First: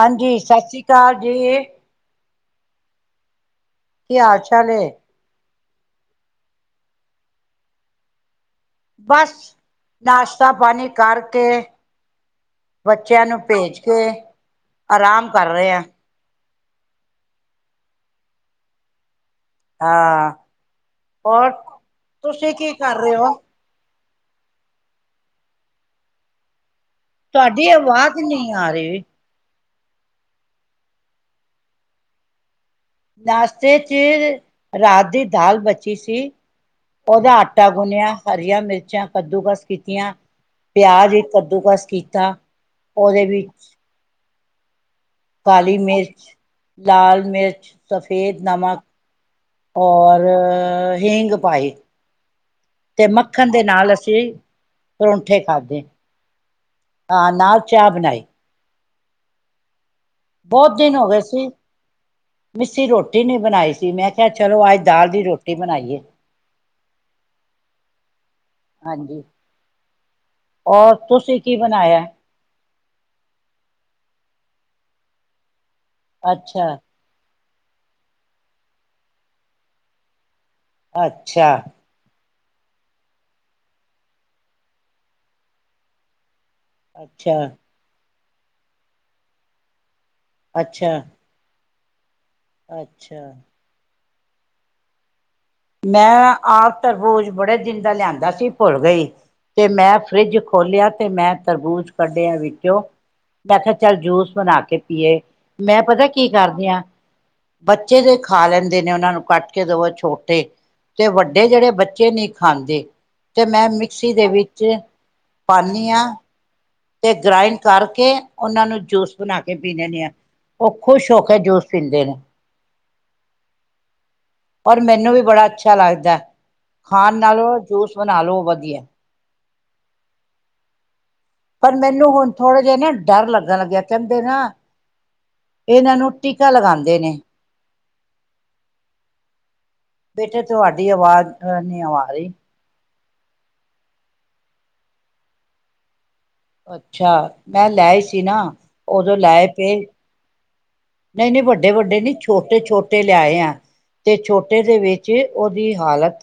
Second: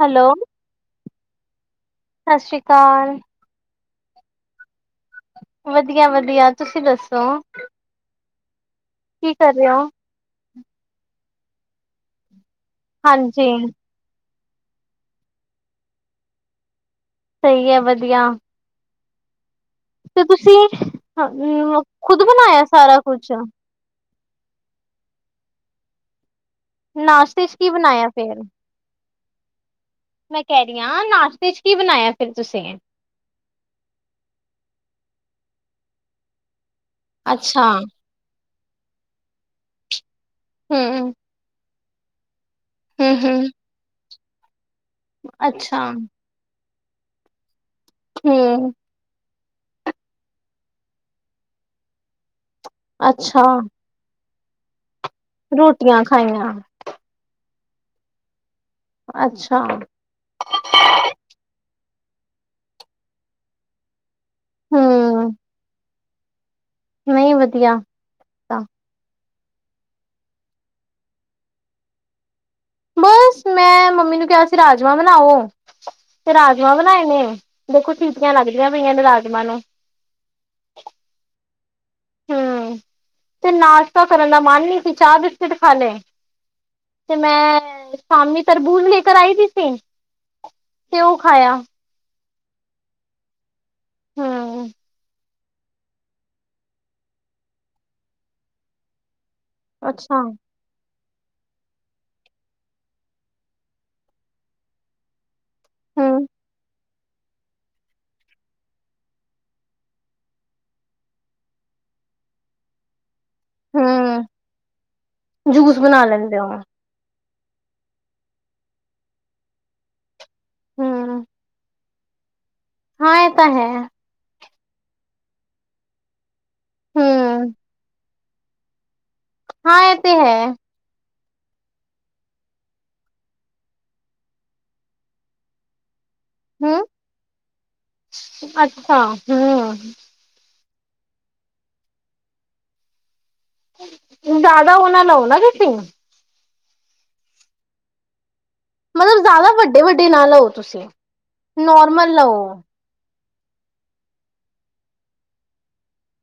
Hello, ਸਾ ਸ੍ਰੀ ਕਾਲ ਜੀ। ਸਤ ਸ਼੍ਰੀ ਕਾਲ। ਕੀ ਹਾਲ ਚਾਲ ਏ? ਵਧੀਆ-ਵਧੀਆ, ਤੁਸੀਂ ਦੱਸੋ? ਬਸ ਕੀ ਕਰ ਰਹੇ ਹੋ? ਨਾਸ਼ਤਾ ਪਾਣੀ ਕਾਰਕੇ ਬੱਚਿਆਂ ਨੂੰ ਹਾਂਜੀ, ਭੇਜ ਕੇ, ਆਰਾਮ ਕਰ ਰੇਆ। ਸਹੀ ਹੈ, ਵਧੀਆ। ਤੇ ਹਾਂ ਤੁਸੀਂ ਹੋਰ [unintelligible] ਖੁਦ ਤੁਸੀਂ ਬਣਾਯੈ ਕੀ ਕਰ ਸਾਰਾ ਰਹੇ ਕੁਛ? ਹੋ ਨਾਸ਼ਤੇ ਚ ਤੁਹਾਡੀ ਕੀ ਬਣਾਇਆ ਆਵਾਜ਼ ਫੇਰ? ਨਹੀਂ ਆ ਰਹੀ। ਮੈਂ ਕੈ ਰੀ ਆਂ ਨਾਸ਼ਤੇ ਚ ਕੀ ਬਣਾਯੈ, ਫਿਰ ਤੁਸੀਂ? ਨਾਸ਼ਤੇ ਚ ਰਾਤ ਦੀ ਦਾਲ ਬਚੀ ਸੀ। ਔਦਾ ਆਟਾ ਅੱਛਾ, ਗੁੰਨਿਆ, ਹਰੀਆਂ ਮਿਰਚਾਂ ਕੱਦੂਕਸ ਕੀਤੀਐਂ। ਹੂੰ, ਪਿਆਜ ਇੱਕ ਕੱਦੂਕਸ ਕੀਤਾ, ਓਹਦੇ ਹੂੰ-ਹੂੰ, ਵਿੱਚ ਕਾਲੀ ਅੱਛਾ, ਮਿਰਚ, ਲਾਲ ਮਿਰਚ, ਸਫੇਦ ਹੂੰ, ਨਮਕ। ਔਰ, ਹਿੰਗ ਪਾਈ। ਤੇ ਅੱਛਾ, ਮੱਖਣ ਦੇ ਨਾਲ ਅਸੀਂ ਪਰੋਂਂਠੇ ਖਾਧੇ। ਰੋਟੀਆਂ ਖਾਈਆਂ ਹਾਂ, ਨਾਲ ਚਾਹ ਬਣਾਈ। ਅੱਛਾ। ਬੌਤ ਦਿਨ ਹੋ ਗਏ ਸੀ, ਮਿੱਸੀ ਰੋਟੀ ਨਹੀਂ ਬਣਾਈ ਸੀ। ਮੈਂ ਕਿਆ ਚਲੋ ਅੱਜ ਦਾਲ ਦੀ ਹੂੰ, ਰੋਟੀ ਬਣਾਈਏ। ਨਹੀਂ ਵਧੀਆ, ਤਾਂ ਹਾਂਜੀ ਔਰ ਤੁਸੀਂ ਕੀ ਬਣਾਯੈ? ਬਸ ਮੈਂ ਮੰਮੀ ਨੂੰ ਕਿਹਾ ਸੀ, ਰਾਜਮਾਂ ਬਣਾਓ ਤੇ ਅੱਛਾ ਰਾਜਮਾਂ ਬਣਾਏ ਨੇ। ਦੇਖੋ ਚੀਟੀਆਂ ਲੱਗਦੀਆਂ ਪਈਆਂ ਨੇ ਰਾਜ਼ਮਾਂ ਨੂੰ। ਅੱਛਾ। ਹੂੰ, ਤੇ ਨਾਸ਼ਤਾ ਕਰਨ ਦਾ ਮਨ ਨੀ ਸੀ, ਚਾਹ ਬਿਸਕਿਟ ਖਾ ਲੇ। ਤੇ ਅੱਛਾ ਮੈਂ ਸਾਮਣੀ ਤਰਬੂਜ਼ ਲੇ ਕਰ ਆਈ ਦੀ ਸੀ। ਅੱਛਾ ਤੇ ਓਹ ਖਾਯਾ। ਅੱਛਾ। ਹੂੰ। ਮੈਂ ਆਪ ਤਰਬੋਜ਼ ਬੜੇ ਦਿਨ ਦਾ ਲਿਆਂਦਾ ਸੀ, ਭੁੱਲ ਗਈ। ਤੇ ਮੈਂ ਅੱਛਾ ਫਰਿੱਜ ਖੋਲਿਆ। ਤੇ ਮੈਂ ਤਰਬੂਜ਼ ਕੱਢਿਆ ਵਿੱਚੋਂ, ਮੈਂ ਕਿਹਾ ਚੱਲ ਜੂਸ ਬਣਾ ਕੇ ਪੀਏ। ਮੈਂ ਪਤਾ ਹੂੰ ਕੀ ਕਰਦੀ ਆਂ, ਬੱਚੇ ਜੇ ਖਾ ਲੈਂਦੇ ਨੇ ਔਨਾਂ ਨੂੰ ਕੱਟ ਕੇ ਦੇਵੋ ਛੋਟ ਟੇ ਵੱਡੇ ਜੇੜੇ ਬੱਚੇ ਨਹੀਂ ਖਾਂਦੇ। ਤੇ ਮੈਂ ਮਿਕਸੀ ਹੂੰ ਦੇ ਵਿੱਚ ਜੂਸ ਪਾੱਣੀ ਬਣਾ ਆਂ। ਲੈਂਦੇ ਹੋ ਤੇ ਗ੍ਰਾਇੰਡ ਕਰਕੇ ਓਨਾਂ ਨੂੰ ਜੂਸ ਬਣਾ ਕੇ ਪੀ ਲੈਂਨੇ ਆਂ। ਓ ਖੁਸ਼ ਹੋ ਹੂੰ ਕੇ ਜੂਸ ਪੀਂਦੇ ਨੇ। ਹਾਂ ਐ ਤਾਂ ਹੈ। ਪਰ ਮੈਨੂੰ ਵੀ ਬੜਾ ਅੱਛਾ ਲੱਗਦਾ ਐ। ਖਾਣ ਹੂੰ ਨਾਲੋਂ ਜੂਸ ਬਣਾ ਲਓ ਵਧੀਆ। ਹਾਂ ਏ ਤੇ ਹੈ। ਪਰ ਮੈਨੂੰ ਹੁਣ ਥੋੜੇ ਜਿਹੇ ਨਾ ਡਰ ਲੱਗਣ ਲੱਗਿਆ ਕਹਿੰਦੇ ਨਾ ਏਨਾਂ ਨੂੰ ਟੀਕਾ ਹੂੰ ਲਗਾਂਦੇ ਨੇ। ਅੱਛਾ ਹੂੰ ਬੇਟੇ ਤੁਹਾਡੀ ਆਵਾਜ਼ ਅ ਨੀ ਆ ਰੀ। ਜਾਦਾ ਓ ਨਾਂ ਲਓ ਨਾ ਤੁਸੀ। ਅੱਛਾ। ਮੈਂ ਲੈਆਇ ਸੀ ਨਾ ਓਦੋਂ ਮਤਲਬ ਲੈ ਜ਼ਿਆਦਾ ਵੱਡੇ ਪਏ ਵੱਡੇ ਨਾ ਲਓ ਤੁਸੀਂ ਨਈ ਨਈ ਵੱਡੇ-ਵੱਡੇ ਨੋਰਮਲ ਨੀ ਲਓ ਛੋਟੇ-ਛੋਟੇ ਲਿਆਏ ਆਂ ਤੇ ਛੋਟੇ ਦੇ ਵਿੱਚ ਓਦੀ ਹਾਲਤ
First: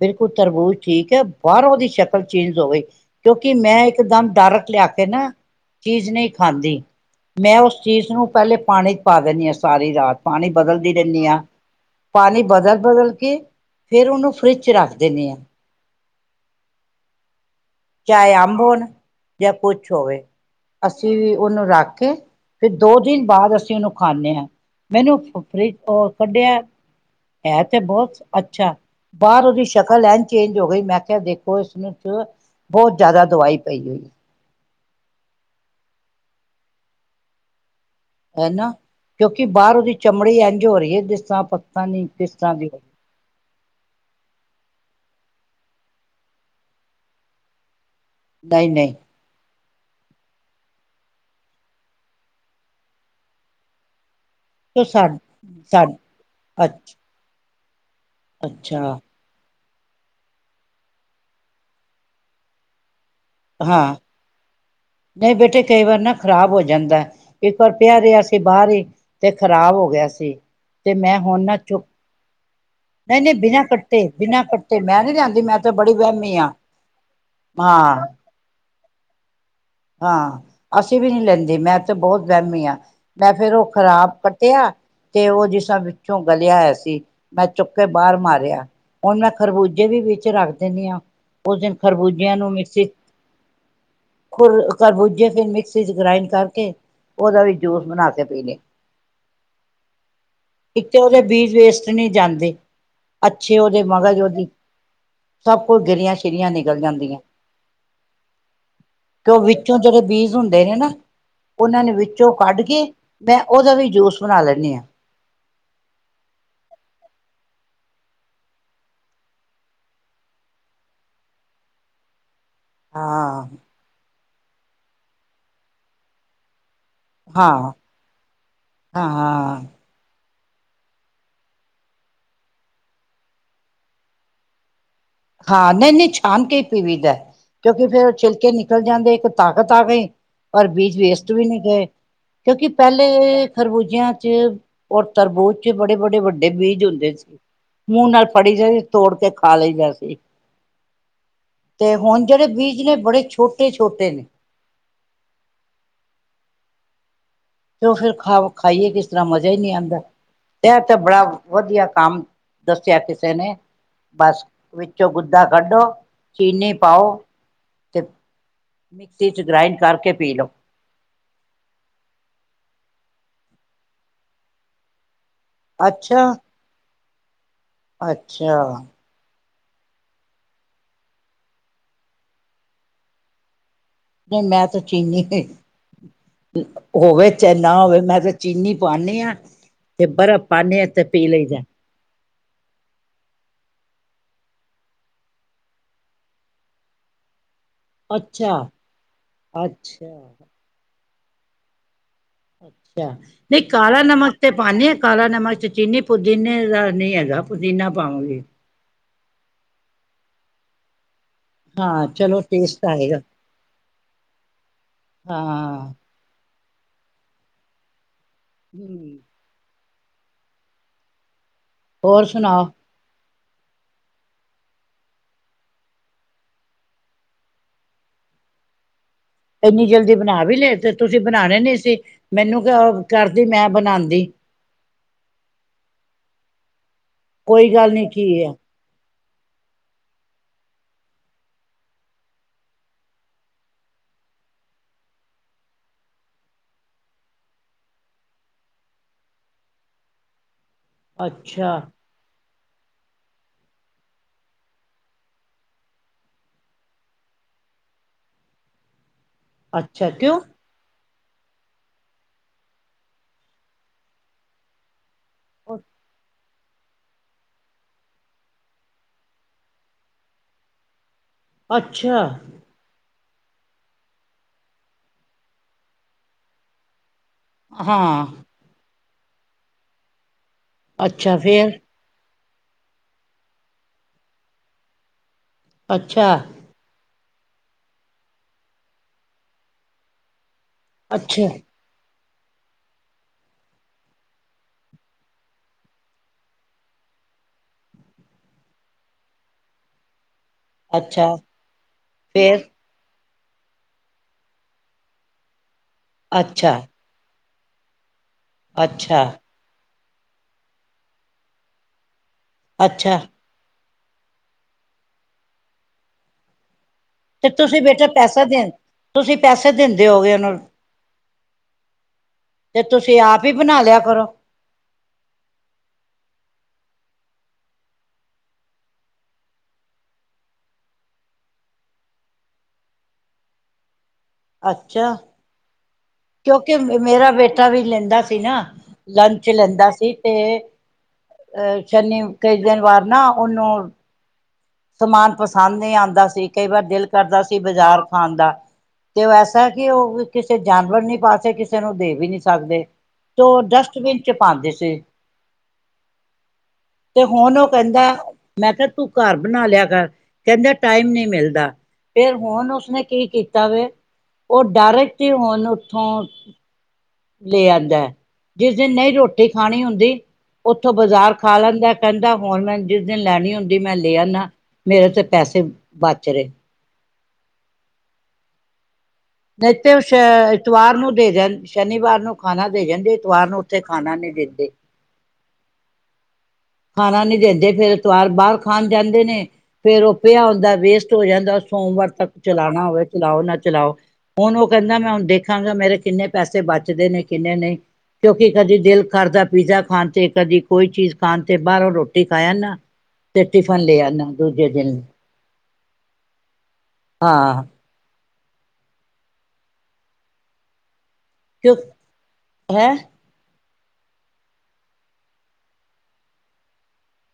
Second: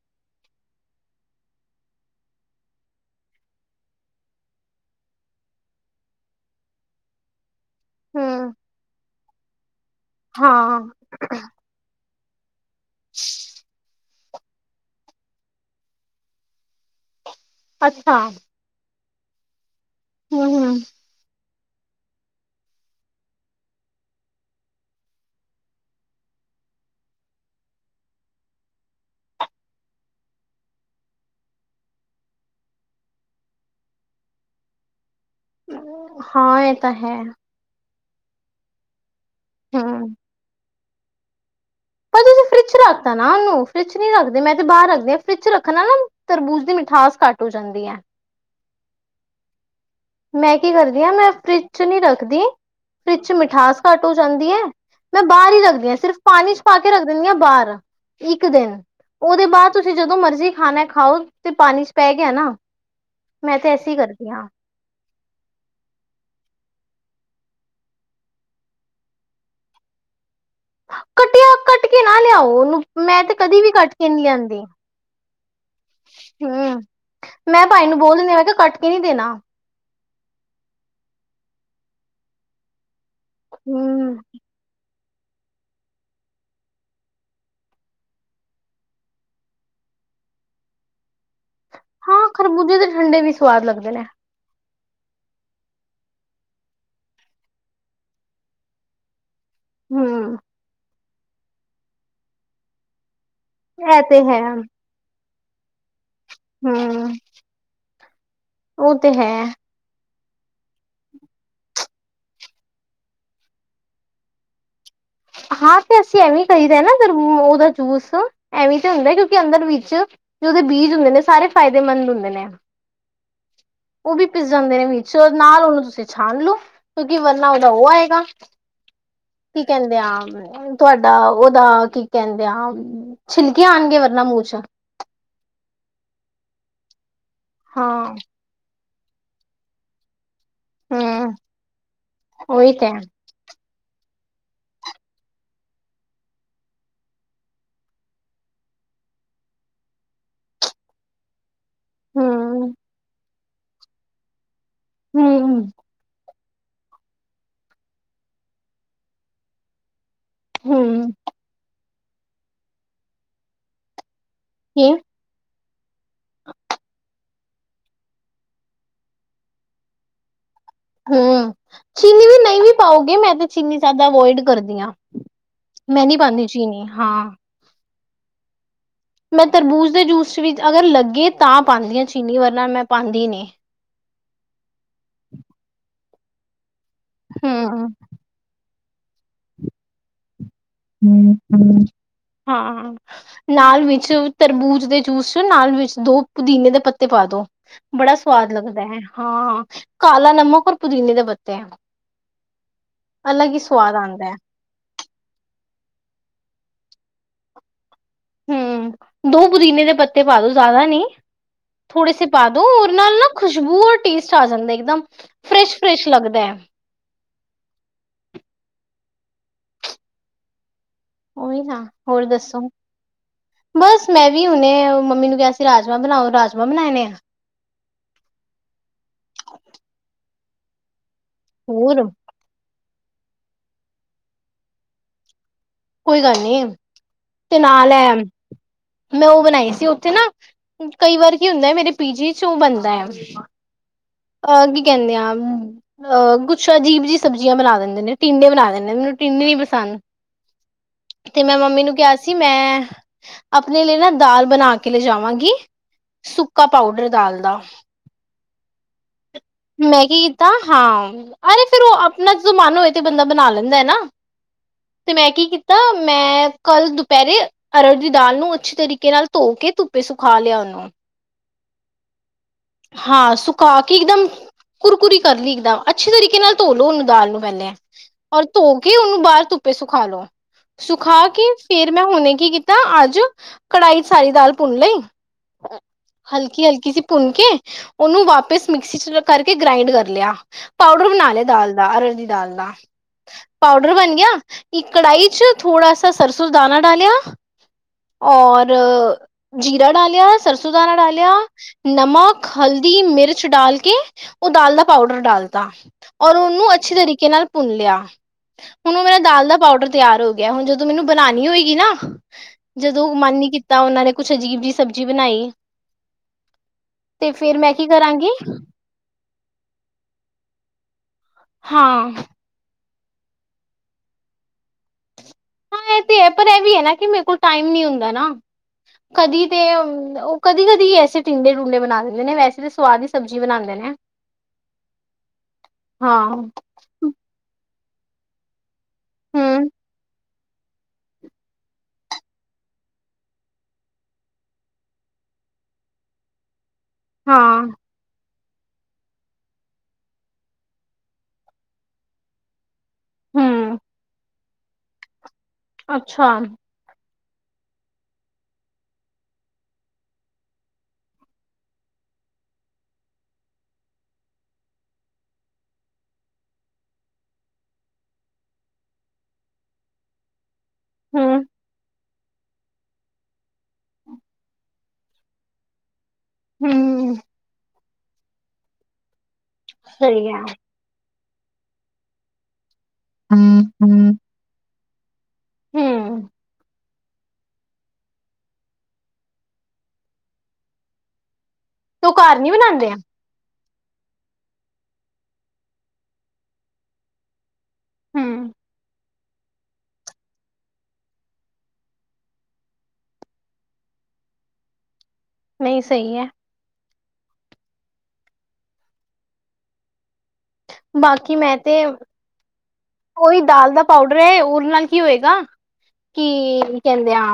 ਬਿਲਕੁਲ ਤਰਬੂਜ ਠੀਕ ਹੈ ਬਾਹਰੋਂ ਦੀ ਸ਼ਕਲ ਚੇਂਜ ਹੋਗਈ ਕਿਉਂਕਿ ਮੈਂ ਇੱਕਦਮ ਡਾਰਕ ਲੈ ਆ ਕੇ ਨਾ ਚੀਜ਼ ਨੀ ਖਾਂਦੀ ਮੈਂ ਓਸ ਚੀਜ਼ ਨੂੰ ਹੂੰ ਪਹਿਲੇ ਪਾਣੀ ਚ ਪਾ ਦੇਨੀ ਆਂ ਸਾਰੀ ਰਾਤ ਪਾਣੀ ਹਾਂ ਬਦਲਦੀ ਰਹਿੰਨੀ ਆਂ ਪਾਣੀ ਬਦਲ ਬਦਲ ਕੇ ਫੇਰ ਓਨੂੰ ਫਰਿੱਜ ਚ ਰੱਖ ਦਿੰਨੇ ਆਂ। ਅੱਛਾ ਚਾਹੇ ਅੰਬ ਹੋਣ ਜਾਂ ਕੁਛ ਹੋਵੇ ਹੂੰ ਹੂੰ ਅਸੀਂ ਓਨੁ ਰੱਖ ਕੇ ਫਿਰ ਦੋ ਦਿਨ ਬਾਦ ਅਸੀ ਓਨੁ ਖਾਂਨੇ ਆਂ। ਮੈਨੂੰ [unintelligible] ਫਰਿਜ ਤੋਂ ਕੱਢਿਆ ਐ ਹੈ ਤੇ ਬੋਤ ਅੱਛਾ। ਬਾਰ ਓਹਦੀ ਸ਼ਕਲ ਐਨ ਚੇਂਜ ਹੋ ਗਈ ਮੈਂ ਕਿਹਾ ਦੇਖੋ ਇਸਨੂੰ ਚ ਬੋਤ ਜਾਦਾ ਦਵਾਈ ਪਈ ਹੋਈ ਏ। ਹਾਂ ਐ ਤਾਂ ਹੈ। ਹੈਨਾ, ਕਿਉਂਕਿ ਬਾਰ ਓਦੀ ਹਮ ਚਮੜੀ ਏੰਝ ਹੋ ਰੀ ਏ ਜਿਸ ਤਰਾਂ ਪ ਪਰ ਤੁਸੀ ਫਰਿੱਚ ਰੱਖਤਾ ਨਾ ਓਨੂੰ, ਫਰਿੱਜ ਚ ਨੀ ਰੱਖਦੇ ਮੈਂ ਤੇ ਬਾਰ ਰੱਖਦੀ ਆਂ। ਫਰਿਚ ਰੱਖਣ ਨਾਲ ਨ ਤਰਬੂਜ ਦੀ ਮਿਠਾਸ ਘੱਟ ਹੋ ਜਾਂਦੀ ਐ। ਨਈ-ਨਈ। ਮੈਂ ਕੀ ਕਰਦੀ ਹਾਂ ਮੈਂ ਫਰਿੱਜ ਚ ਨੀ ਰੱਖਦੀ, ਫਰਿੱਜ ਚ ਮਿਠਾਸ ਘੱਟ ਹੋ ਜਾਂਦੀ ਐ, ਤੇ ਸਾ ਮੈਂ ਬਾਰ ਹੀ ਰੱਖਦੀ ਆਂ ਸਿਰਫ਼ ਪਾਣੀ ਚ ਪਾ ਕੇ ਰੱਖ ਦਿੰਦੀ ਹਾਂ ਬਾਰ। ਇੱਕ ਦਿਨ, ਅੱਛਾ-ਅੱਛਾ ਓਦੇ ਬਾਦ ਤੁਸੀ ਜਦੋਂ ਮਰਜੀ ਖਾਨਾ ਐ ਖਾਓ ਤੇ ਪਾਨੀ ਚ ਪੈ ਗਿਆ ਨਾ, ਮੈਂ ਤੇ ਐਸੇ ਈ ਕਰਦੀ ਆਂ। ਨਈ ਬੇਟੇ ਕਈ ਵਾਰ ਨਾ ਖ਼ਰਾਬ ਹੋ ਜਾਂਦਾ ਐ, ਇੱਕ ਵਾਰ ਪਿਆ ਰਿਆ ਸੀ ਬਾਰ ਈ ਤੇ ਖ਼ਰਾਬ ਹੋ ਗਿਆ ਸੀ ਤੇ ਮੈਂ ਹੁਨ ਕੱਟਿਆ ਨਾ ਚੁੱਪ ਕੱਟ ਕੇ ਨਾ ਲਿਆਓ ਨਹੀਂ ਮੈਂ ਨਹੀਂ ਤੇ ਕਦੀ ਬਿਨਾਂ ਵੀ ਕੱਟ ਕੱਟੇ ਕੇ ਨੀ ਬਿਨਾਂ ਲਿਆਂਦੀ। ਕੱਟੇ ਮੈਂ ਨੀ ਲਿਆਂਦੀ ਮੈਂ ਤਾਂ ਬੜੀ ਵਹਿਮੀ ਹਾਂ। ਹੂੰ, ਮੈਂ ਭਾਈ ਹਾਂ ਨੂੰ ਬੋਲ ਦਿੰਦੀ ਮੈਂ ਕਿਹਾ ਕੱਟ ਕੇ ਨੀ ਦੇਨਾ। ਹਾਂ ਅਸੀ ਵੀ ਨੀ ਲੈਂਦੇ, ਮੈਂ ਤੇ ਬੋਤ ਵਹਿਮੀ ਆਂ। ਮੈਂ ਫੇਰ ਓਹ ਖ਼ਰਾਬ ਹਮ ਕੱਟਿਆ ਤੇ ਓ ਜਿਸਰਾਂ ਵਿੱਚੋਂ ਗਲਿਆ ਹੋਇਆ ਸੀ, ਮੈਂ ਚੁੱਕ ਕੇ ਬਾਰ ਮਾਰਿਆ। ਹੁਨ ਮੈਂ ਖਰਬੂਜੇ ਵੀ ਵਿੱਚ ਰੱਖ ਦਿੰਨੀ ਆਂ। ਓਸ ਦਿਨ ਹਾਂ ਖਰਬੂਜੇਆਂ ਨੂੰ ਖਰਬੂਜੇ ਮਿਕਸੀ ਦੇ ਚ ਠੰਡੇ ਵੀ ਸਵਾਦ ਲੱਗਦੇ ਨੇ ਖਰਬੂਜੇ ਫਿਰ ਮਿਕਸੀ ਚ ਗ੍ਰਾਇੰਡ ਕਰਕੇ ਔਦਾ ਵੀ ਜੂਸ ਬਣਾ ਕੇ ਪੀਲੇ। ਹੂੰ। ਤੇ ਓਦੇ ਬੀਜ ਵੇਸਟ ਨੀ ਜਾਂਦੇ, ਅੱਛੇ ਓਦੇ ਇਹ ਤੇ ਮਗਜ਼ ਹੈ ਔਦੀ ਸਭ ਕੋ ਗਿਰੀਆਂ ਸ਼ਿਰੀਆਂ ਨਿਕਲ ਹੂੰ ਜਾਂਦੀਆਂ। ਉਹ ਤੇ ਹੈ ਕਯੋਂ ਵਿੱਚੋਂ ਜਦੋਂ ਬੀਜ ਹੁੰਦੇ ਨੇ ਨਾ, ਔਨਾਂ ਨੇ ਵਿੱਚੋਂ ਕੱਢ ਕੇ ਮੈਂ ਔਦਾ ਵੀ ਜੂਸ ਬਨਾ ਲੈਂਨੀ ਆਂ। ਹਾਂ ਤੇ ਅਸੀਂ ਐਵੇਂ ਈ ਕਰਹੀਦੇ ਨਾ ਫਿਰ ਔਦਾ ਜੂਸ, ਐਵੇਂ ਈ ਤੇ ਹੁੰਦਾ ਕਿਉਂਕਿ ਅੰਦਰ ਵਿੱਚ ਵੀ ਔਦੇ ਬੀਜ ਹੁੰਦੇ ਨੇ, ਸਾਰੇ ਫਾਇਦੇਮੰਦ ਹੁੰਦੇ ਨੇ। ਹਾਂ। ਉਹ ਵੀ ਪਿਸ ਜਾਂਦੇ ਨੇ ਵਿੱਚ ਨਾਲ ਉਹਨੂੰ ਤੁਸੀਂ ਛਾਨ ਲੋ। ਕਿਉਂਕਿ ਵਰਨਾ ਉਹਦਾ ਹਾਂ ਉਹ ਆਏਗਾ ਹਾਂ ਹਾਂ ਕੀ ਕਹਿੰਦੇ ਆ? ਤੁਹਾਡਾ ਉਹਦਾ ਕੀ ਕਹਿੰਦੇ ਆ ਛਿਲਕੇ ਆਨੰਗੇ ਵਰਨਾ ਮੂੰਹ ਚ। ਹਾਂ ਨਹੀਂ-ਨਹੀਂ ਛਾਨ ਕੇ ਪੀਵੀ ਦਾ ਐ ਕਿਉਂਕਿ ਫੇਰ ਉਹ ਹਾਂ ਛਿਲਕੇ ਨ ਨਿਕਲ ਜਾਂਦੇ ਇੱਕ ਤਾਕਤ ਆ ਗਈ, ਪਰ ਬੀਜ ਵੇਸਟ ਹੂੰ ਵੀ ਨੀ ਗਏ ਕਿਉਂਕਿ ਉਹੀ ਤੇ ਪਹਿਲੇ ਤਰਬੂਜੀਆਂ ਚ ਔਰ ਤਰਬੂਜ ਚ ਬੜੇ-ਬੜੇ ਵੱਡੇ ਬੀਜ ਹੁੰਦੇ ਸੀ। ਮੂੰਹ ਨਾਲ ਫੜੀ ਜਾਵੇ ਤੋੜ ਕੇ ਖਾ ਲਈ ਬਸ। ਤੇ ਹੁਨ ਜਿਹੜੇ ਹੂੰ ਬੀਜ ਨੇ, ਬੜੇ ਛੋਟੇ-ਛੋਟੇ ਨੇ। ਹੂੰ-ਹੂੰ। ਤੇ ਫਿਰ ਖਾ ਖਾਈਏ ਕਿਸ ਤਰ੍ਹਾਂ ਮਜ਼ਾ ਹੀ ਨਹੀਂ ਆਂਦਾ ਇਹ ਤਾਂ ਹੂੰ ਬੜਾ ਵਧੀਆ ਕੰਮ ਦੱਸਿਆ ਕਿਸੇ ਨੇ, ਬਸ ਕੀ ਵਿੱਚੋਂ ਗੁੱਦਾ ਕੱਢੋ, ਚੀਨੀ ਪਾਓ ਤੇ ਮਿਕਸੀ ਚ ਗ੍ਰਾਇੰਡ ਕਰਕੇ ਪੀ ਲਓ। ਹੂੰ, ਚੀਨੀ ਵੀ ਨਹੀਂ ਵੀ ਪਾਓਗੇ ਮੈਂ ਤਾਂ ਚੀਨੀ ਜ਼ਿਆਦਾ ਅਵੋਇਡ ਕਰਦੀ ਆਂ, ਮੈਂ ਨੀ ਅੱਛਾ ਪਾਂਦੀ ਚੀਨੀ ਹਾਂ। ਅੱਛਾ। ਮੈਂ ਤਰਬੂਜ਼ ਦੇ ਜੂਸ ਵਿੱਚ ਅਗਰ ਲੱਗੇ ਤਾਂ ਪਾਂਦੀ ਆਂ ਚੀਨੀ, ਵਰਨਾ ਮੈਂ ਪਾਂਦੀ ਨੀ। ਨਹੀਂ ਮੈਂ ਤਾਂ ਚੀਨੀ, ਹੋਵੇ ਚਾਹੇ ਨਾ ਹੂੰ, ਹੋਵੇ ਮੈਂ ਤਾਂ ਚੀਨੀ ਪਾਨੇ ਆ। ਤੇ ਬਰਫ਼ ਪਾਦੇ ਹਾਂ। ਤੇ ਪੀ ਲਈ ਦਾ ਹਾਂ। ਨਾਲ ਵਿੱਚ ਤਰਬੂਜ ਦੇ ਜੂਸ ਨਾਲ ਵਿੱਚ ਦੋ ਪੁਦੀਨੇ ਦੇ ਪੱਤੇ ਪਾ ਦੋ। ਬੜਾ ਸਵਾਦ ਅੱਛਾ ਲੱਗਦਾ ਹੈ। ਹਾਂ, ਅੱਛਾ ਕਾਲਾ ਨਮਕ ਔਰ ਪੁਦੀਨੇ ਦੇ ਪੱਤੇ ਹੈ। ਅੱਛਾ, ਨਹੀਂ ਕਾਲਾ ਆਂਦਾ ਹੈ ਨਮਕ ਤੇ ਪਾਉਂਦੇ ਆ। ਕਾਲਾ ਨਮਕ ਚ ਚੀਨੀ ਪੁਦੀਨੇ ਦਾ ਨੀ ਹੈਗਾ। ਪੁਦੀਨਾ ਪਾਵਾਂਗੇ ਹੂੰ, ਦੋ ਪੁਦੀਨੇ ਦੇ ਪੱਤੇ ਪਾ ਦੋ ਜ਼ਿਆਦਾ ਨੀ। ਹਾਂ, ਥੋੜੇ ਸੀ ਚਲੋ ਪਾ ਦੋ, ਟੇਸਟ ਉਹਦੇ ਨਾਲ ਆਏਗਾ ਨਾ ਖੁਸ਼ਬੂ ਰ ਟੇਸਟ ਆ ਜਾਂਦਾ। ਇੱਕਦਮ ਫਰੈਸ਼ ਹਾਂ ਫਰੈਸ਼ ਲੱਗਦਾ ਹੈ। ਹੂੰ, ਉਹੀ ਨਾ ਹੋਰ ਦੱਸੋ? ਬਸ ਮੈਂ ਵੀ ਹੁਨੇ, ਮੰਮੀ ਨੂੰ ਕਿਹਾ ਸੀ। [unintelligible] ਇੰਨੀ ਜਲਦੀ ਬਣਾ ਵੀ ਲੈ ਤੇ ਤੁਸੀਂ ਬਣਾਣੇ ਨਹੀਂ ਸੀ। ਹੋਰ ਮੈਨੂੰ ਕ ਕਰਦੀ ਮੈਂ ਬਣਾਦੀ। ਕੋਈ ਗੱਲ ਨੀ। ਤੇ ਕੋਈ ਨਾਲ ਗੱਲ ਨੀ ਕੀ ਹੈ। ਮੈਂ ਉਹ ਬਣਾਈ ਸੀ। ਉੱਥੇ ਨਾ, ਕਈ ਵਾਰ ਕੀ ਹੁੰਦਾ। ਮੇਰੇ ਪੀਜੀ ਚ ਉਹ ਬਣਦਾ ਐ। ਅਹ ਕੀ ਕਹਿੰਦੇ ਆ। ਅਹ, ਕੁਛ ਅਜੀਬ ਜੀ ਸਬਜ਼ੀਆਂ ਬਣਾ ਦਿੰਦੇ ਨੇ। ਟਿੰਡੇ ਬਣਾ ਦਿੰਦੇ ਨੇ। ਟੀਡੇ ਨੀ ਪਸੰਦ। ਤੇ ਮੈਂ ਅੱਛਾ ਮੰਮੀ ਨੂੰ ਕਿਹਾ ਸੀ। ਮੈਂ ਆਪਣੇ ਲਈ ਨਾ ਦਾਲ ਬਣਾ ਕੇ ਲੈਜਾਵਾਂਗੀ। ਸੁੱਕਾ ਪਾਊਡਰ ਦਾਲ ਦਾ। ਮੈਂ ਅੱਛਾ ਕੀ ਕਿਉਂ ਕੀਤਾ। ਹਾਂ, ਅਰੇ ਫੇਰ ਉਹ ਆਪਣਾ ਜ਼ਮਾਨ ਹੋਏ ਤੇ ਬੰਦਾ ਬਣਾ ਲੈਂਦਾ ਹੈ ਨਾ। ਤੇ ਮੈਂ ਕੀ ਕੀਤਾ। ਮੈਂ, ਕੱਲ ਦੁਪਹਿਰੇ ਅਰੜ ਦੀ ਦਾਲ ਨੂੰ ਅੱਛੇ ਤਰੀਕੇ ਨਾਲ ਧੋ ਕੇ ਧੁੱਪੇ ਸੁਖਾ ਲਿਆ। ਅੱਛਾ! ਹਾਂ। ਸੁਕਾ ਕੇ ਇੱਕਦਮ ਕੁਰਕੁਰੀ ਕਰ ਲਈ ਇੱਕਦਮ ਅੱਛੇ ਤਰੀਕੇ ਨਾਲ ਧੋਲੋ ਉਹਨੂੰ ਦਾਲ ਨੂੰ ਪਹਿਲੇ ਹਾਂ ਔਰ ਧੋ ਕੇ ਉਹਨੂੰ ਬਾਹਰ ਧੁੱਪੇ ਸੁਖਾ ਲੋ। ਸੁਖਾ ਕੇ, ਫੇਰ ਮੈਂ ਹੁਣੇ ਕੀ ਕੀਤਾ। ਤਾਂ ਅੱਜ ਕੜਾਹੀ ਚ ਸਾਰੀ ਦਾਲ ਭੁੰਨ ਲਈ, ਅੱਛਾ ਹਲਕੀ ਹਲਕੀ ਸੀ, ਭੁੰਨ ਕੇ ਉਹਨੂੰ ਵਾਪਿਸ ਮਿਕਸੀ ਚ ਕਰਕੇ ਗ੍ਰਾਇੰਡ ਕਰ ਲਿਆ। ਪਾਊਡਰ ਬਣਾ ਲਿਆ ਅੱਛਾ ਦਾਲ ਦਾ। ਅਰ ਦਾਲ ਦਾ ਪਾਊਡਰ ਬਣ ਗਿਆ। ਇੱਕ ਕੜਾਹੀ ਚ ਥੋੜਾ ਸਾ ਸਰਸੋਂ ਦਾਨਾ ਡਾਲਿਆ। ਔਰ, ਜੀਰਾ ਡਾਲਿਆ। ਸਰਸੋਂ ਦਾਣਾ ਡਾਲਿਆ। ਅੱਛਾ ਨਮਕ, ਫੇਰ ਹਲਦੀ, ਮਿਰਚ ਡਾਲ ਕੇ, ਉਹ ਦਾਲ ਦਾ ਪਾਊਡਰ ਡਾਲਤਾ ਔਰ ਉਹਨੂੰ ਅੱਛਾ ਅੱਛੇ ਤਰੀਕੇ ਨਾਲ ਭੁੰਨ ਲਿਆ। ਹੁਣ ਉਹ ਮੇਰਾ ਅੱਛਾ ਦਾਲ ਦਾ ਪਾਊਡਰ ਤਿਆਰ ਹੋ ਗਿਆ। ਹੁਣ, ਜਦੋਂ ਮੈਨੂੰ ਬਣਾਨਣੀ ਹੋਏਗੀ ਨਾ ਜਦੋਂ ਅੱਛਾ ਮਨ ਨੀ ਕੀਤਾ। ਉਹਨਾਂ ਨੇ ਕੁਛ ਅਜੀਬ ਜਿਹੀ ਸਬਜ਼ੀ ਬਣਾਈ। ਤੇ ਫੇਰ ਮੈਂ ਤੁਸੀਂ ਕੀ ਬੇਟਾ ਕਰਾਂਗੀ ਪੈਸਾ ਦੇ, ਤੁਸੀਂ ਪੈਸੇ ਦਿੰਦੇ ਹੋਗੇ ਉਹਨੂੰ ਹਾਂ, ਤੇ ਤੁਸੀਂ ਆਪ ਹੀ ਬਣਾ ਲਿਆ ਕਰੋ। ਹਾਂ, ਇਹ ਤੇ ਹੈ। ਪਰ ਇਹ ਵੀ ਹੈ ਨਾ ਕਿ ਮੇਰੇ ਕੋਲ ਟਾਈਮ ਨੀ ਹੁੰਦਾ ਨਾ। ਕਦੀ ਤੇ ਉਹ ਕਦੀ -ਕਦੀ ਐਸੇ ਟਿੰਡੇ -ਟੂੰਡੇ ਬਣਾ ਦਿੰਦੇ ਨੇ। ਵੈਸੇ ਤਾਂ ਸੁਵਾਦ ਹੀ ਸਬਜ਼ੀ ਬਣਾਉਂਦੇ ਨੇ। ਅੱਛਾ। ਹਾਂ ਕਿਉਂਕਿ ਮੇਰਾ ਬੇਟਾ ਵੀ ਲੈਂਦਾ ਸੀ ਨਾ, ਲੰਚ ਹਮ ਲੈਂਦਾ ਸੀ। ਤੇ ਅਹ ਸ਼ਨੀ, ਕਈ ਦਿਨ ਵਾਰ ਨਾ ਉਹਨੂੰ ਸਮਾਨ ਪਸੰਦ ਨਹੀਂ ਆਉਂਦਾ ਸੀ। ਕਈ ਵਾਰ ਦਿਲ ਕਰਦਾ ਸੀ। ਹਾਂ ਬਾਜ਼ਾਰ ਖਾਣ ਦਾ ਤੇ ਉਹ ਐਸਾ ਕਿ ਉਹ ਕਿਸੇ ਜਾਨਵਰ ਨਹੀਂ ਪਾਸੇ ਕਿਸੇ ਨੂੰ ਦੇ ਵੀ ਨਹੀਂ ਸਕਦੇ। ਤ ਹਮ ਡਸਟਬਿਨ ਚ ਪਾਉਂਦੇ ਸੀ। ਅੱਛਾ ਤੇ ਹੁਣ ਉਹ ਕਹਿੰਦਾ ਮੈਂ ਕਿਹਾ ਤੂੰ ਕਰ ਬਣਾ ਲਿਆ ਕਰ ਕਹਿੰਦੇ ਟਾਈਮ ਨਹੀਂ ਮਿਲਦਾ ਫਿਰ ਹੁਣ ਉਸਨੇ ਕੀ ਕੀਤਾ ਵੇ ਉਹ ਡਾਇਰਕਟ ਹੀ ਹੁਣ ਉੱਥੋਂ ਲੈ ਆਉਂਦਾ ਜਿਸ ਦਿਨ ਨਹੀਂ ਰੋਟੀ ਖਾਣੀ ਹੁੰਦੀ ਉੱਥੋਂ ਬਾਜ਼ਾਰ ਹਮ ਖਾ ਲੈਂਦਾ ਕਹਿੰਦਾ ਹੁਣ ਮੈਂ ਜਿਸ ਦਿਨ ਲੈਣੀ ਹੁੰਦੀ ਮੈਂ ਲੈ ਆਂਦਾ ਮੇਰੇ ਤੇ ਪੈਸੇ ਬਚ ਰਹੇ ਹਮ ਨਹੀਂ ਤੇ ਉਹ ਸਹੀ ਹੈ ਐਤਵਾਰ ਨੂੰ ਦੇ ਦੇਣ ਸ਼ਨੀਵਾਰ ਨੂੰ ਖਾਣਾ ਦੇ ਜਾਂਦੇ ਇਤਵਾਰ ਨੂੰ ਉੱਥੇ ਖਾਣਾ ਨਹੀਂੀ ਦਿੰਦੇ ਹਮ ਖਾਣਾ ਨੀ ਦਿੰਦੇ ਫੇਰ ਤਵਾਰ ਬਾਹਰ ਖਾਣ ਜਾਂਦੇ ਨੇ ਫੇਰ ਉਹ ਪਿਆ ਹੁੰਦਾ ਵੇਸਟ ਹੋ ਜਾਂਦਾ ਸੋਮਵਾਰ ਉਹ ਤੱਕ ਘਰ ਨੀ ਚਲਾਉਣਾ ਬਣਾਉਂਦੇ ਆ ਹੋਵੇ ਚਲਾਓ ਚਲਾਓ ਹੁਣ ਉਹ ਕਹਿੰਦਾ ਮੈਂ ਹੁਣ ਦੇਖਾਂਗਾ ਮੇਰੇ ਕਿੰਨੇ ਪੈਸੇ ਬਚਦੇ ਨੇ ਕਿੰਨੇ ਨਹੀਂ ਕਿਉਂਕਿ ਹਮ ਕਦੀ ਦਿਲ ਕਰਦਾ ਪੀਜ਼ਾ ਖਾਣ ਤੇ ਕਦੀ ਕੋਈ ਚੀਜ਼ ਖਾਣ ਤੇ ਬਾਹਰੋਂ ਰੋਟੀ ਖਾ ਆਨਾ ਤੇ ਟਿਫਨ ਲੈ ਆਦਾ ਦੂਜੇ ਦਿਨ ਨਹੀਂ ਸਹੀ ਹੈ ਹਾਂ ਬਾਕੀ ਮੈਂ ਤੇ ਕਿਉਂ ਹੈਂ ਉਹੀ ਦਾਲ ਦਾ ਪਾਊਡਰ ਹੈ ਉਹਦੇ ਨਾਲ ਕੀ ਹੋਏਗਾ ਕੀ ਕਹਿੰਦੇ ਆ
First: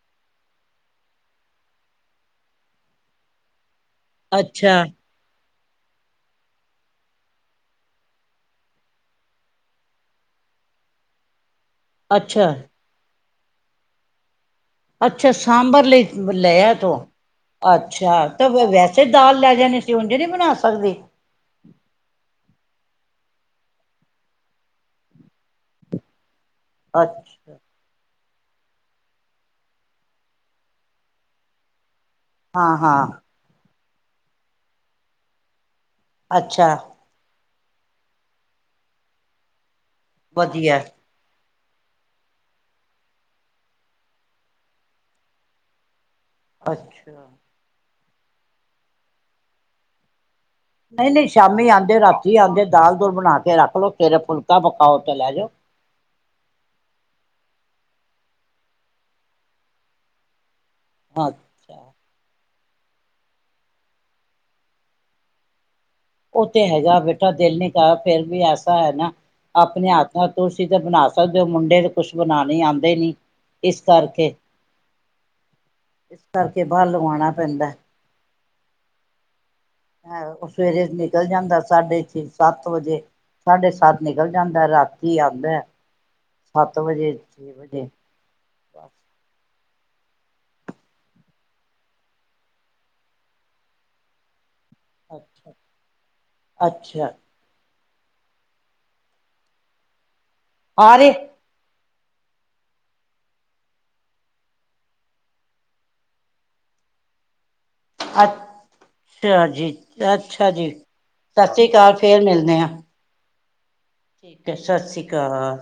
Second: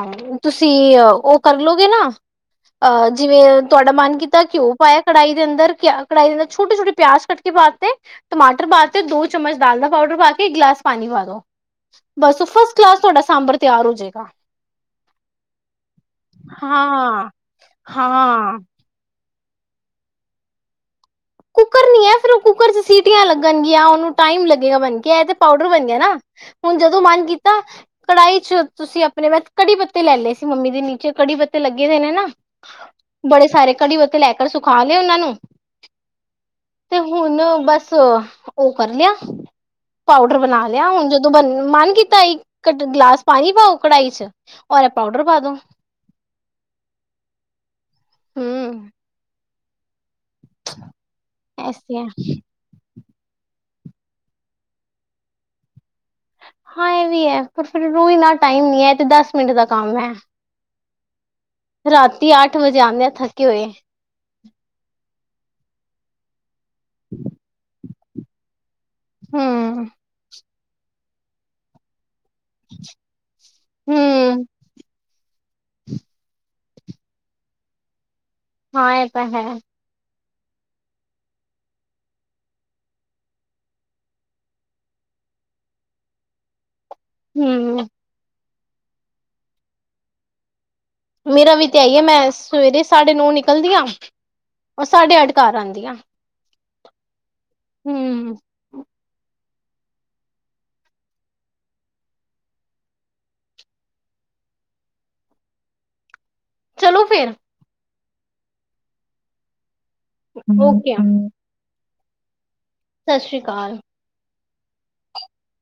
ਤੁਸੀਂ ਉਹ ਕਰਲੋਗੇ ਨਾ ਅਹ ਜਿਵੇਂ ਤੁਹਾਡਾ ਮਨ ਕੀਤਾ ਘਿਓ ਅੱਛਾ ਪਾਇਆ ਕੜਾਹੀ ਦੇ ਅੰਦਰ ਕੜਾਈ ਦਿੰਦਾ ਛੋਟੇ ਛੋਟ ਪਿਆਜ਼ ਕਟ ਕੇ ਬਾਤੇ ਟਮਾਟਰ ਪਾਦੇੋ ਚਮਚ ਦਾਲ ਦਾ ਪਾਊਡਰ ਪਾ ਗਲਾਸ ਪਾਣੀ ਵ ਦੋ ਬਸ ਅੱਛਾ ਫਸਟ ਗਲਾਸ ਤੁਹਾਡਾ ਸਾਂਬਰ ਤਿਆਰ ਹੋ ਜਾਏਗਾ ਅੱਛਾ। ਸਾਂਬਰ ਲਈ ਲੈ ਆ ਹਾਂ ਤੂੰ, ਅੱਛਾ। ਤਾਂ ਹਾਂ ਵੈਸੇ ਦਾਲ ਲੈ ਜਾਣੀ ਅਸੀਂ ਉਂਝੇ ਨਹੀਂ ਬਣਾ ਸਕਦੇ ਕੁੱਕਰ ਨੀ ਹੈ ਫਿਰ ਉਹ ਕੁੂੱਕਰ ਚ ਸੀਟੀਆਂ ਲੱਗਣਗੀਆਂ ਉਹਨੂੰ ਟਾਈਮ ਲੱਗੇਗਾ ਬਣ ਗਿਆ ਇਹ ਤੇ ਪਾਊਡਰ ਬਣ ਗਿਆ ਨਾ ਹੁਣ ਜਦੋਂ ਮਨ ਅੱਛਾ ਕੀਤਾ ਕੜਾਈ ਚ ਤੁਸੀਂ ਆਪਣੇ ਮ ਕੜੀ ਪੱਤੇ ਲੈ ਲਏ ਸੀ ਮੰਮੀ ਜੀ ਨੀਚੇ ਕੜੀ ਪੱਤੇ ਲੱਗੇ ਨੇ ਨਾ ਹਾਂ ਹਾਂ ਬੜੇ ਸਾਰੇ ਘੜੀ ਬੱਤੇ ਲੈ ਕਰ ਸੁਖਾ ਲਏ ਉਹਨਾਂ ਨੂੰ ਅੱਛਾ ਤੇ ਹੁਣ ਬਸ ਉਹ ਕਰ ਲਿਆ ਪਾਊਡਰ ਬਣਾ ਵਧੀਆ ਲਿਆ ਹੁਣ ਜਦੋਂ ਬੰ ਮਨ ਕੀਤਾ ਸੀ ਕ ਗਲਾਸ ਪਾਣੀ ਪਾਓ ਕੜਾਹੀ ਚ ਔਰ ਪਾਊਡਰ ਪਾ ਦੋ ਅੱਛਾ ਹੂੰ ਨਹੀਂ ਨਹੀਂ ਸ਼ਾਮੀ ਐਸੇ ਆਉਂਦੇ ਹੈ ਰਾਤੀ ਆਉਂਦੇ ਦਾਲ ਬਣਾ ਕੇ ਰੱਖ ਲੋਓ ਫਿਰ ਫੁਲਕਾ ਪਕਾਓ ਤੇ ਲੈ ਜਾਓ ਹਾਂ ਇਹ ਵੀ ਹੈ ਪਰ ਫਿਰ ਰੋ ਇਨਾ ਟਾਈਮ ਨ ਹੈ ਤੇ ਦਸ ਮਿੰਟ ਦਾ ਕੰਮ ਹੈ ਅੱਛਾ ਰਾਤੀ ਅੱਠ ਵਜੇ ਆਉਂਦਿਆਂ ਥੱਕੇ ਹੋਏ ਉਹ ਤੇ ਹੈਗਾ ਬੇਟਾ ਦਿਲ ਨ ਕਰ ਫੇਿਰ ਵੀ ਐਸਾ ਹੈ ਨਾ ਹੂੰ ਆਪਣੇ ਹਥ ਨਾਲ ਤੁਸੀਂ ਤਾਂ ਬਣਾ ਸਕਦੇ ਹੋ ਮੁੰਡੇ ਤੇ ਕੁਛ ਬਣਾਣੇ ਹੀ ਆਉਂਦੇ ਨੀ ਇਸ ਕਰਕੇ ਹੂੰ ਇਸ ਕਰਕੇ ਬਾਹਰ ਲਵਾਉਣਾ ਪੈਂਦਾ ਹਾਂ ਆ ਤਾਂ ਹੈ ਹੈ ਉਹ ਸਵੇਰੇ ਨਿਕਲ ਜਾਂਦਾ ਸਾਡੇ ਇੱਥੇ ਸੱਤ ਵਜੇ ਸਾਡੇ ਸੱਤ ਨਿਕਲ ਜਾਂਦਾ ਰਾਤੀ ਆਉਂਦਾ ਸੱਤ ਸੱਤ ਵਜੇ ਛੇ ਵਜੇ ਹੂੰ ਬਸ ਮੇਰਾ ਵੀ ਤੇ ਆਈ ਹੈ ਮੈਂ ਸਵੇਰੇ ਸਾਢੇ ਨੌ ਨਿਕਲਦੀ ਹਾਂ ਉਹ ਸਾਡੇ ਅੱਛਾ ਅਡਕਾਰ ਆਦੀਆਂ ਅੱਛਾ ਹੂੰ ਆ ਰੇ ਚਲੋ ਫਿਰ। ਅੱ ਟਾ ਜੀ, ਅੱਛਾ ਜੀ, ਸਤਿ ਸ੍ਰੀ ਕਾਲ। ਫੇਰ ਮਿਲਦੇ ਆ। ਸਤਿ ਸ਼੍ਰੀ ਅਕਾਲ। ਠੀਕ ਹੈ ਸਸ੍ਰੀ ਕਾਲ।